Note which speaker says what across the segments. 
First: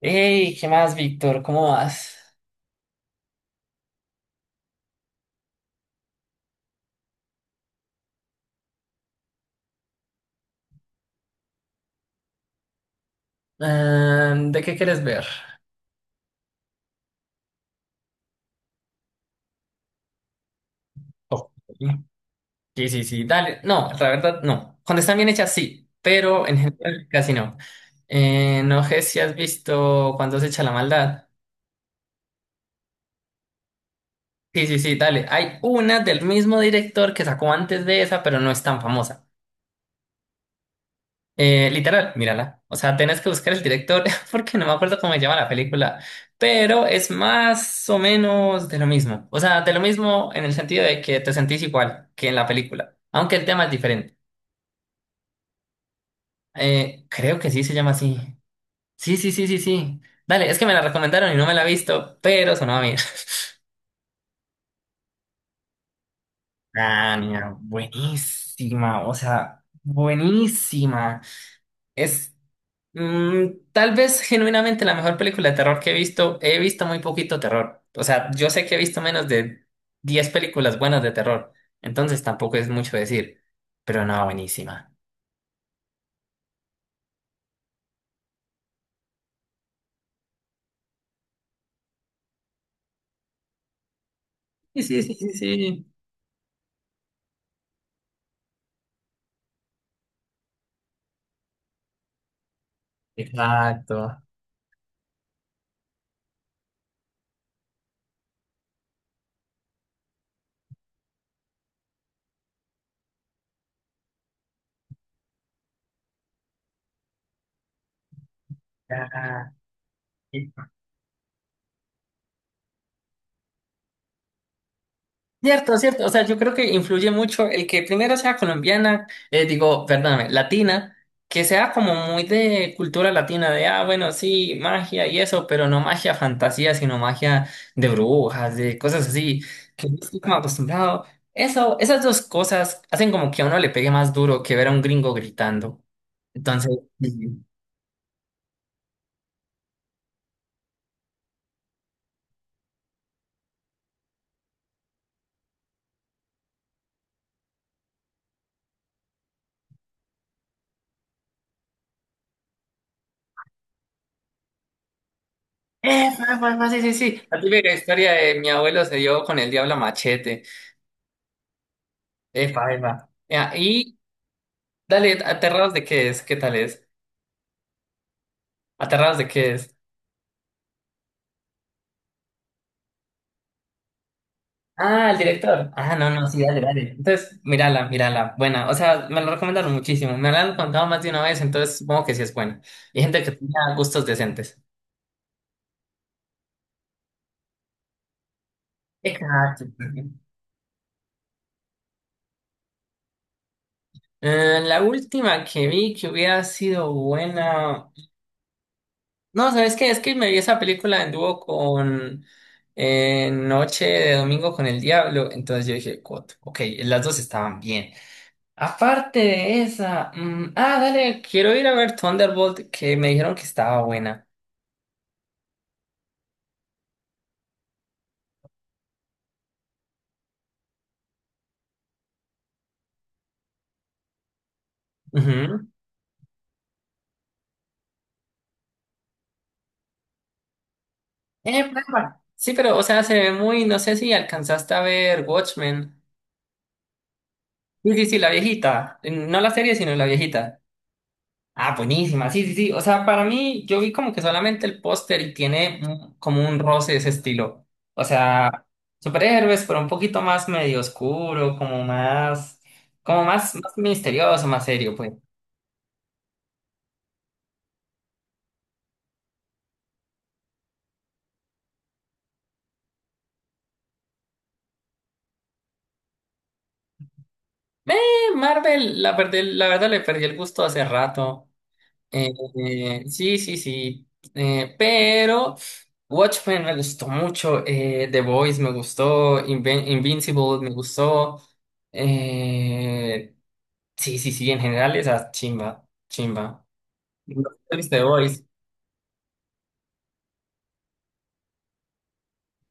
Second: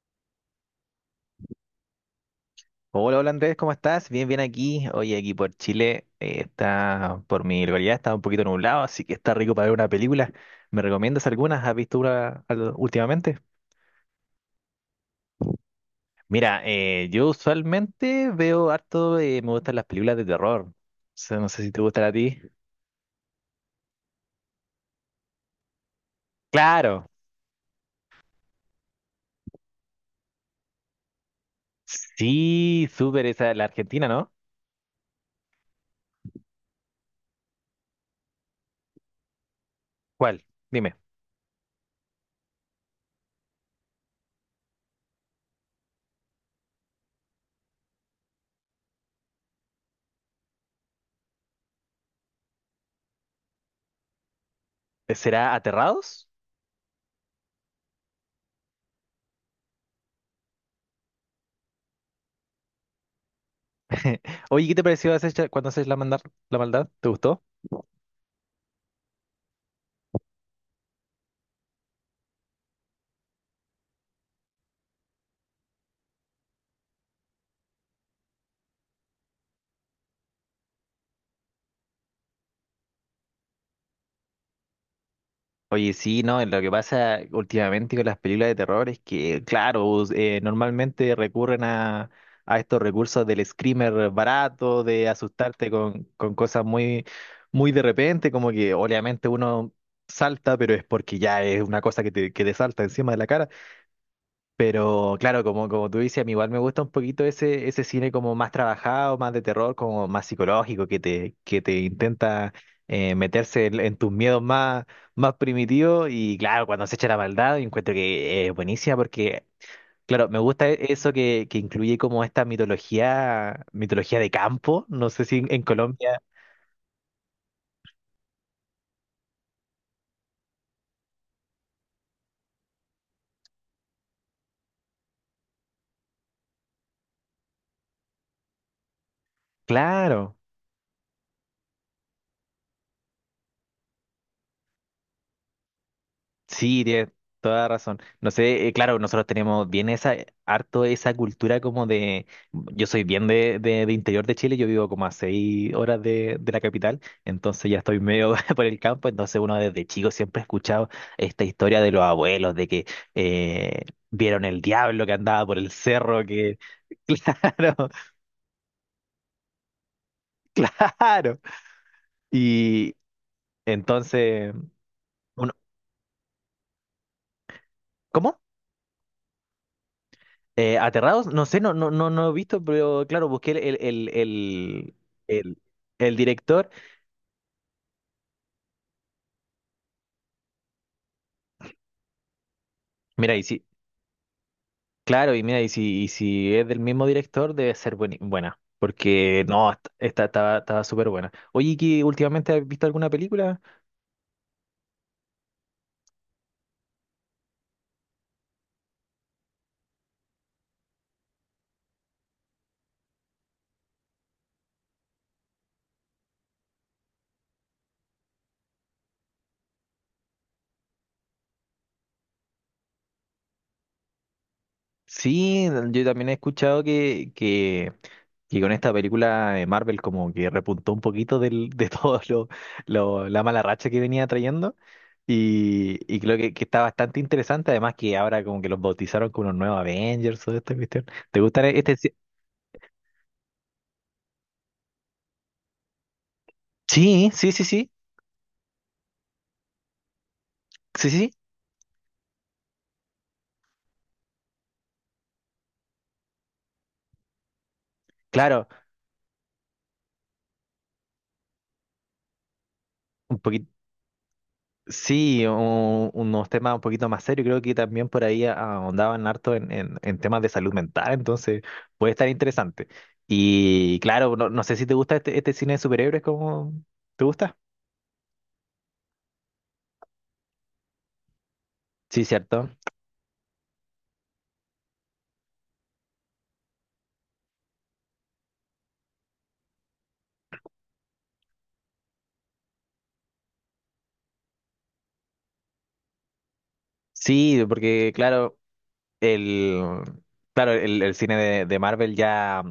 Speaker 1: Hey, ¿qué más, Víctor? ¿Cómo vas?
Speaker 2: Hola, hola Andrés, ¿cómo estás? Bien, bien aquí. Oye, aquí por Chile está, por mi localidad está un poquito nublado, así que está rico para ver una película. ¿Me recomiendas algunas? ¿Has visto una últimamente?
Speaker 1: Ah, ¿de qué quieres ver?
Speaker 2: Mira, yo usualmente veo harto, me gustan las películas de terror. O sea, no
Speaker 1: Ok.
Speaker 2: sé si te gustan a ti.
Speaker 1: Sí, sí, sí, dale. No, la verdad, no. Cuando están bien hechas, sí, pero en
Speaker 2: Claro,
Speaker 1: general casi no. No sé si has visto Cuando se echa la maldad.
Speaker 2: sí, súper esa, la Argentina, ¿no?
Speaker 1: Sí, sí, sí, dale. Hay una del mismo director que sacó antes de esa, pero no es tan famosa.
Speaker 2: ¿Cuál? Dime,
Speaker 1: Literal, mírala. O sea, tenés que buscar el director porque no me acuerdo cómo se llama la película, pero es más o menos de lo mismo. O sea, de lo mismo en el sentido de que te sentís igual que en la película, aunque el tema es diferente.
Speaker 2: ¿será Aterrados?
Speaker 1: Creo que sí se llama así. Sí, sí, sí, sí, sí. Dale, es que me la recomendaron y no me la he visto, pero sonaba bien.
Speaker 2: Oye, ¿qué te pareció cuando haces la maldad, la maldad? ¿Te
Speaker 1: Ah,
Speaker 2: gustó?
Speaker 1: mira, buenísima, o sea, buenísima. Mm, tal vez genuinamente la mejor película de terror que he visto muy poquito terror. O sea, yo sé que he visto menos de 10 películas buenas de terror, entonces tampoco es mucho decir, pero no, buenísima.
Speaker 2: Oye, sí, no, lo que pasa últimamente con las películas de terror es que, claro, normalmente recurren a estos recursos del screamer
Speaker 1: Sí,
Speaker 2: barato,
Speaker 1: sí,
Speaker 2: de
Speaker 1: sí, sí,
Speaker 2: asustarte
Speaker 1: sí.
Speaker 2: con cosas muy, muy de repente, como que obviamente uno salta, pero es porque ya es una cosa que que te salta encima de la cara.
Speaker 1: Exacto.
Speaker 2: Pero claro, como, como tú dices, a mí igual me gusta un poquito ese, ese cine como más trabajado, más de terror, como más psicológico, que que te intenta meterse en tus miedos más, más primitivos. Y claro, cuando se echa la maldad, encuentro que es buenísima porque,
Speaker 1: Ah,
Speaker 2: claro, me gusta eso que incluye como esta mitología, mitología de campo. No sé si en
Speaker 1: cierto, cierto. O
Speaker 2: Colombia.
Speaker 1: sea, yo creo que influye mucho el que primero sea colombiana, digo, perdóname, latina, que sea como muy de cultura latina, de, ah, bueno, sí, magia y eso, pero no magia fantasía, sino magia de brujas, de cosas así, que no estoy como
Speaker 2: Claro.
Speaker 1: acostumbrado. Eso, esas dos cosas hacen como que a uno le pegue más duro que ver a un gringo gritando. Entonces,
Speaker 2: Sí, tienes
Speaker 1: sí,
Speaker 2: toda la razón. No sé, claro, nosotros tenemos bien esa, harto esa cultura como de, yo soy bien de interior de Chile, yo vivo como a 6 horas de la capital, entonces ya estoy medio por el campo, entonces uno desde chico siempre ha escuchado esta historia de los abuelos, de que eh, vieron el diablo que andaba por el
Speaker 1: epa,
Speaker 2: cerro,
Speaker 1: epa,
Speaker 2: que,
Speaker 1: epa, sí, sí, sí. La típica
Speaker 2: claro,
Speaker 1: historia de mi abuelo se dio con el diablo a machete.
Speaker 2: claro.
Speaker 1: Epa,
Speaker 2: Y
Speaker 1: epa. Ya, y
Speaker 2: entonces,
Speaker 1: dale,
Speaker 2: uno,
Speaker 1: ¿Aterrados de qué es? ¿Qué tal es?
Speaker 2: ¿cómo?
Speaker 1: ¿Aterrados de qué es?
Speaker 2: ¿Aterrados? No sé, no, no, no, no he visto, pero claro, busqué
Speaker 1: Ah, el
Speaker 2: el-
Speaker 1: director. Ah, no,
Speaker 2: el
Speaker 1: no, sí, dale,
Speaker 2: director.
Speaker 1: dale. Entonces, mírala, mírala. Buena. O sea, me lo recomendaron muchísimo. Me la han contado más de una vez, entonces supongo que sí es buena. Y gente que
Speaker 2: Mira, y
Speaker 1: tenía
Speaker 2: si,
Speaker 1: gustos decentes.
Speaker 2: claro, y mira, y si es del mismo director, debe ser buena. Porque
Speaker 1: Exacto.
Speaker 2: no, esta estaba, estaba súper buena. Oye, ¿y ¿qué últimamente has visto alguna película?
Speaker 1: La última que vi que hubiera sido buena. No, ¿sabes qué? Es que me vi esa película en dúo con Noche de Domingo con el Diablo. Entonces yo dije, "Cot, ok, las dos estaban bien. Aparte de esa, mm, ah, dale, quiero ir a ver Thunderbolt, que me dijeron que estaba buena.
Speaker 2: Sí, yo también he escuchado que con esta película de Marvel como que repuntó un poquito de todo la mala racha que venía trayendo.
Speaker 1: Ujú.
Speaker 2: Y creo que está bastante interesante, además que ahora como que los bautizaron como los nuevos Avengers o esta cuestión. ¿Te gustan este? Ci-
Speaker 1: Papá. Sí, pero, o sea, se ve muy, no sé si alcanzaste a ver Watchmen.
Speaker 2: Sí, sí, sí, sí,
Speaker 1: Sí, sí, sí, la viejita. No la serie, sino la viejita.
Speaker 2: sí, sí, sí,
Speaker 1: Ah, buenísima, sí, sí, sí. O sea, para mí, yo vi como que solamente el póster y tiene un- como un roce de ese estilo. O sea,
Speaker 2: claro,
Speaker 1: superhéroes, pero un poquito más medio oscuro, como
Speaker 2: un
Speaker 1: más,
Speaker 2: poquito,
Speaker 1: más misterioso, más serio, pues.
Speaker 2: sí, unos temas un poquito más serios, creo que también por ahí ahondaban harto en temas de salud mental, entonces puede estar interesante. Y claro, no, no sé si te gusta este, este cine de superhéroes, ¿cómo te gusta?
Speaker 1: Marvel, la, perdí- la verdad le perdí el gusto hace rato.
Speaker 2: Sí, cierto.
Speaker 1: Sí, sí, sí. Pero Watchmen me gustó mucho. The Boys me gustó. Invin- Invincible me gustó. eh, sí, sí, sí. En general, esa chimba, chimba. ¿No
Speaker 2: Sí,
Speaker 1: te ¿Viste The
Speaker 2: porque
Speaker 1: Boys?
Speaker 2: claro, el... Claro, el cine de Marvel ya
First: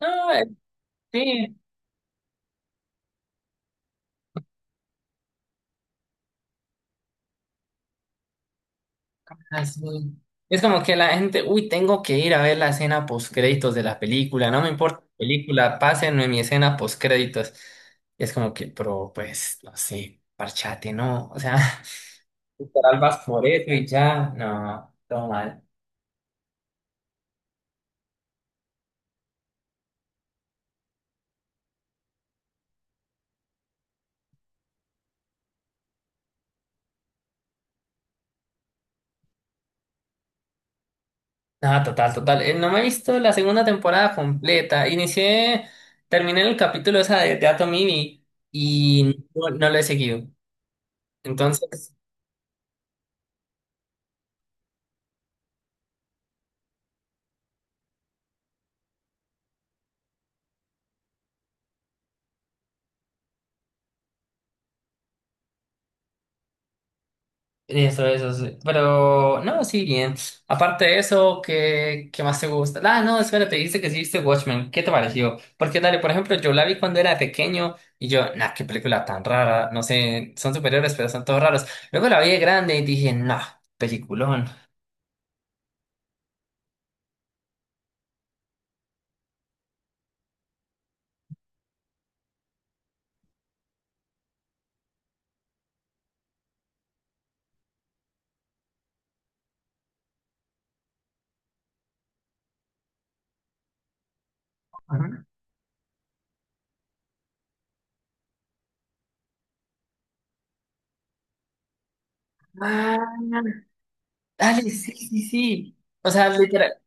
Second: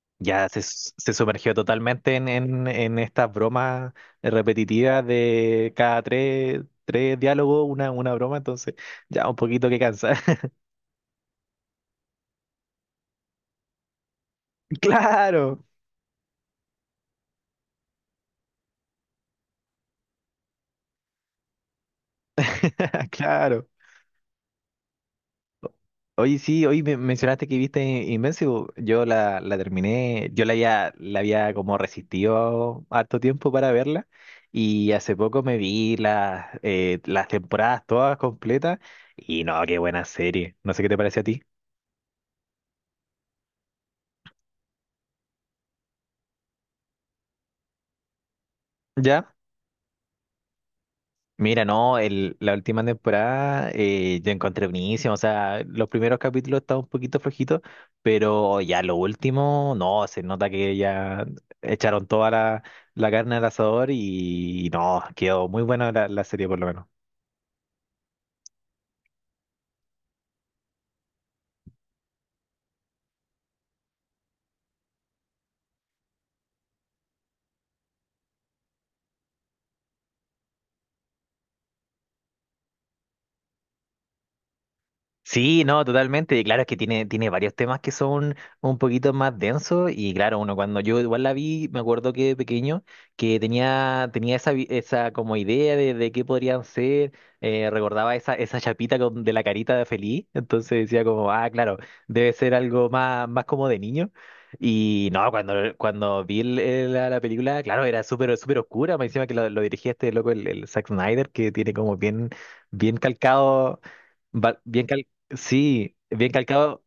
Speaker 1: No,
Speaker 2: Se sumergió
Speaker 1: sí.
Speaker 2: totalmente en estas bromas repetitivas de cada tres, tres diálogos, una broma, entonces ya un poquito que
Speaker 1: Así.
Speaker 2: cansa.
Speaker 1: Es como que la gente, uy, tengo que ir a ver la escena postcréditos de la película, no me importa la
Speaker 2: Claro,
Speaker 1: película, pásenme mi escena postcréditos. Y es como que, pero pues, no sé, parchate, ¿no? O sea, literal vas por
Speaker 2: claro.
Speaker 1: eso y ya, no, todo mal.
Speaker 2: Oye, sí, hoy mencionaste que viste Invencible. Yo la terminé, yo la había como resistido harto tiempo para verla y hace poco me vi las temporadas todas completas y no, qué buena serie. No sé qué te parece a ti.
Speaker 1: No, total, total. No me he visto la segunda temporada completa. Inicié, terminé el capítulo esa de Atom Ivy y
Speaker 2: ¿Ya?
Speaker 1: no, no lo he seguido.
Speaker 2: Mira,
Speaker 1: Entonces.
Speaker 2: no, el, la última temporada yo encontré buenísimo, o sea, los primeros capítulos estaban un poquito flojitos, pero ya lo último, no, se nota que ya echaron toda la, la carne al asador y, no, quedó muy buena la, la serie por lo menos.
Speaker 1: Eso, sí. Pero, no, sí, bien. Aparte de eso, ¿qué, qué más te gusta? Ah, no, espérate, dijiste que sí viste Watchmen. ¿Qué te pareció? Porque, dale, por ejemplo, yo la vi cuando era pequeño y yo, nah, qué película tan rara. No sé, son superiores, pero son todos raros. Luego la vi de grande y dije, nah, peliculón.
Speaker 2: Sí, no, totalmente. Y claro, es que tiene, tiene varios temas que son un poquito más densos. Y claro, uno cuando yo igual la vi, me acuerdo que de pequeño, que tenía, tenía esa, esa como idea de qué podrían ser. Recordaba esa, esa chapita de la carita de feliz. Entonces decía como, ah, claro, debe ser algo más, más como de niño. Y
Speaker 1: Ajá.
Speaker 2: no, cuando, cuando vi la película, claro, era súper, súper oscura. Me encima que lo dirigía este loco, el Zack Snyder, que tiene como bien, bien
Speaker 1: Ah,
Speaker 2: calcado Va-
Speaker 1: dale,
Speaker 2: bien
Speaker 1: sí,
Speaker 2: cal-
Speaker 1: sí, sí.
Speaker 2: sí,
Speaker 1: O sea,
Speaker 2: bien
Speaker 1: literal,
Speaker 2: calcado.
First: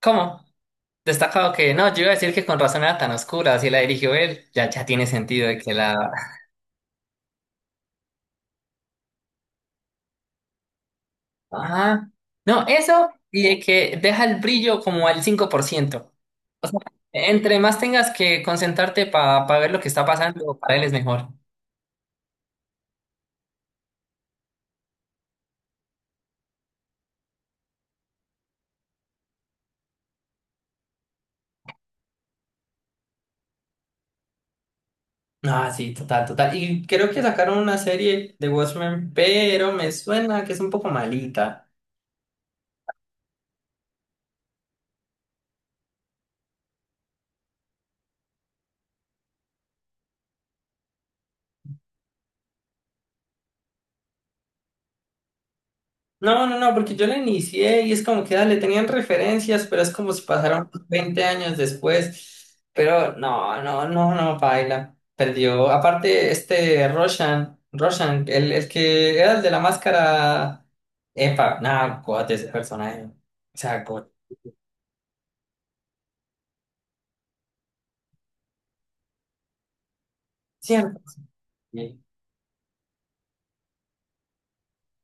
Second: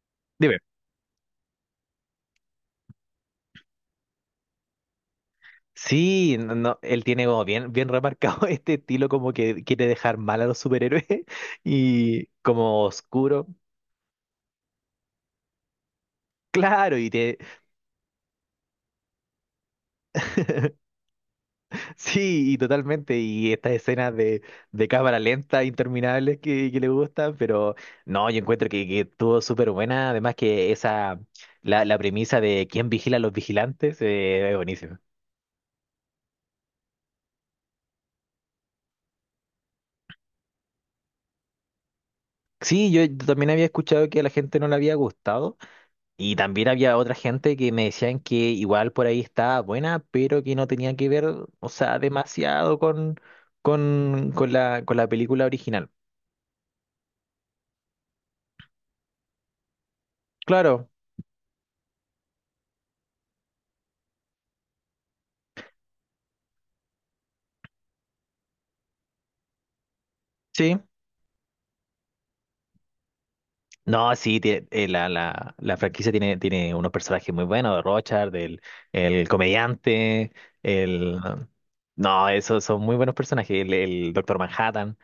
Speaker 1: ¿cómo?
Speaker 2: Dime.
Speaker 1: Destacado que, no, yo iba a decir que con razón era tan oscura, así la dirigió él. Ya, ya tiene sentido de que la
Speaker 2: Sí, no, no, él tiene como bien, bien remarcado este estilo como que quiere dejar mal a los superhéroes
Speaker 1: ajá.
Speaker 2: y
Speaker 1: No,
Speaker 2: como
Speaker 1: eso y
Speaker 2: oscuro.
Speaker 1: de que deja el brillo como al 5%. O sea,
Speaker 2: Claro, y te...
Speaker 1: entre más tengas que concentrarte para ver lo que está pasando, para él es mejor.
Speaker 2: Sí, y totalmente. Y estas escenas de cámara lenta interminables que le gustan, pero no, yo encuentro que estuvo súper buena. Además que esa, la premisa de quién vigila a los vigilantes, es buenísima.
Speaker 1: Ah, sí, total, total. Y creo que sacaron una serie de Watchmen, pero me suena que es un poco malita.
Speaker 2: Sí, yo también había escuchado que a la gente no le había gustado. Y también había otra gente que me decían que igual por ahí estaba buena, pero que no tenía que ver, o sea, demasiado con la película original.
Speaker 1: No, no, no, porque yo la inicié y es como que le tenían referencias, pero es como si pasaron
Speaker 2: Claro,
Speaker 1: 20 años después. Pero no, no, no, no, baila. Perdió. Aparte, este Roshan, Roshan, el que era el de la máscara.
Speaker 2: sí.
Speaker 1: Epa, nada, God, ese personaje. O sea, God,
Speaker 2: No, sí, la, la, la franquicia tiene, tiene unos personajes muy buenos, de Rochard, el comediante,
Speaker 1: siempre.
Speaker 2: el...
Speaker 1: Sí.
Speaker 2: No, esos son muy buenos personajes, el Doctor Manhattan.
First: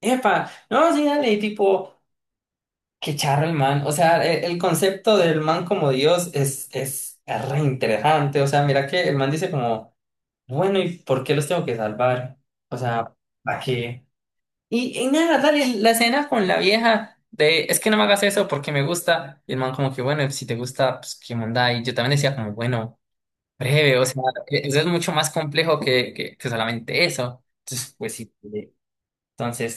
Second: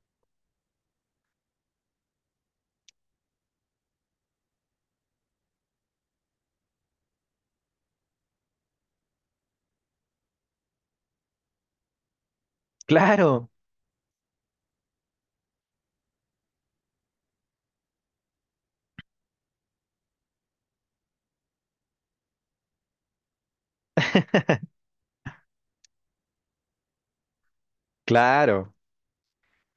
Speaker 1: Epa, no, sí, dale, tipo, qué charro el man. O sea, el concepto del man como Dios es re interesante. O sea, mira que el man dice como. Bueno, ¿y por qué los tengo que salvar? O sea,
Speaker 2: Claro,
Speaker 1: ¿para qué? Y nada, dale, la escena con la vieja de, es que no me hagas eso porque me gusta. Y el man como que, bueno, si te gusta, pues qué onda. Y yo también decía como, bueno, breve, o sea, eso es mucho más complejo que solamente eso. Entonces, pues sí.
Speaker 2: claro.
Speaker 1: Sí.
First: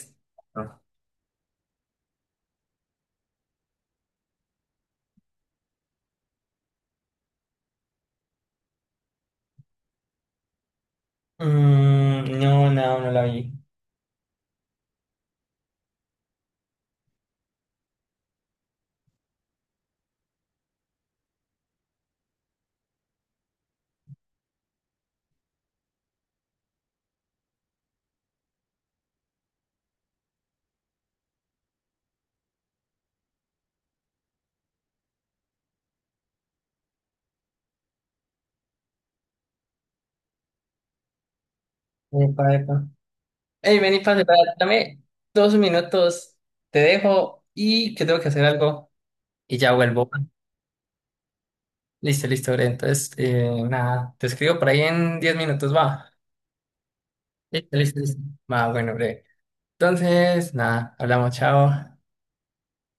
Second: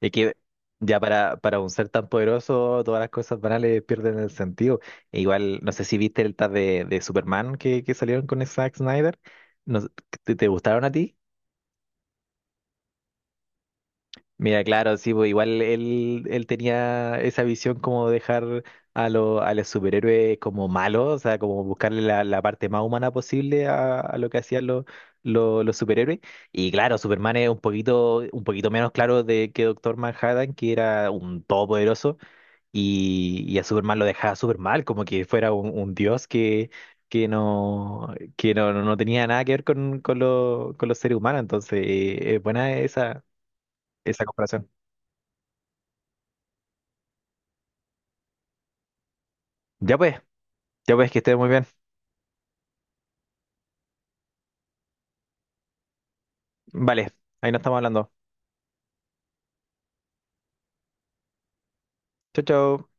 Speaker 2: Es que
Speaker 1: no,
Speaker 2: ya para un ser tan poderoso, todas las cosas banales pierden el sentido. E igual, no sé si viste el tag de Superman que salieron con Zack Snyder. No sé, ¿te, te gustaron a ti?
Speaker 1: mm, no, no, no la vi.
Speaker 2: Mira, claro, sí, pues igual él, él tenía esa visión como dejar a, lo, a los superhéroes como malos, o sea, como buscarle la, la parte más humana posible a lo que hacían los superhéroes. Y claro, Superman es un poquito menos claro de que Doctor Manhattan, que era un todopoderoso. Y a Superman lo dejaba súper mal, como que fuera un dios que no, no no tenía nada que ver con, con los seres humanos. Entonces, es
Speaker 1: Epa,
Speaker 2: buena
Speaker 1: epa.
Speaker 2: esa,
Speaker 1: Hey, vení,
Speaker 2: esa
Speaker 1: pase, para-
Speaker 2: comparación.
Speaker 1: dame 2 minutos, te dejo y que tengo que hacer algo y ya
Speaker 2: Ya
Speaker 1: vuelvo.
Speaker 2: pues, ya pues, que estés muy bien.
Speaker 1: Listo, listo, Bren. Entonces, nada, te escribo por ahí en 10 minutos, va.
Speaker 2: Vale, ahí nos
Speaker 1: Listo,
Speaker 2: estamos
Speaker 1: listo,
Speaker 2: hablando.
Speaker 1: listo. Va, bueno, breve. Entonces, nada, hablamos, chao.
Speaker 2: Chau, chau.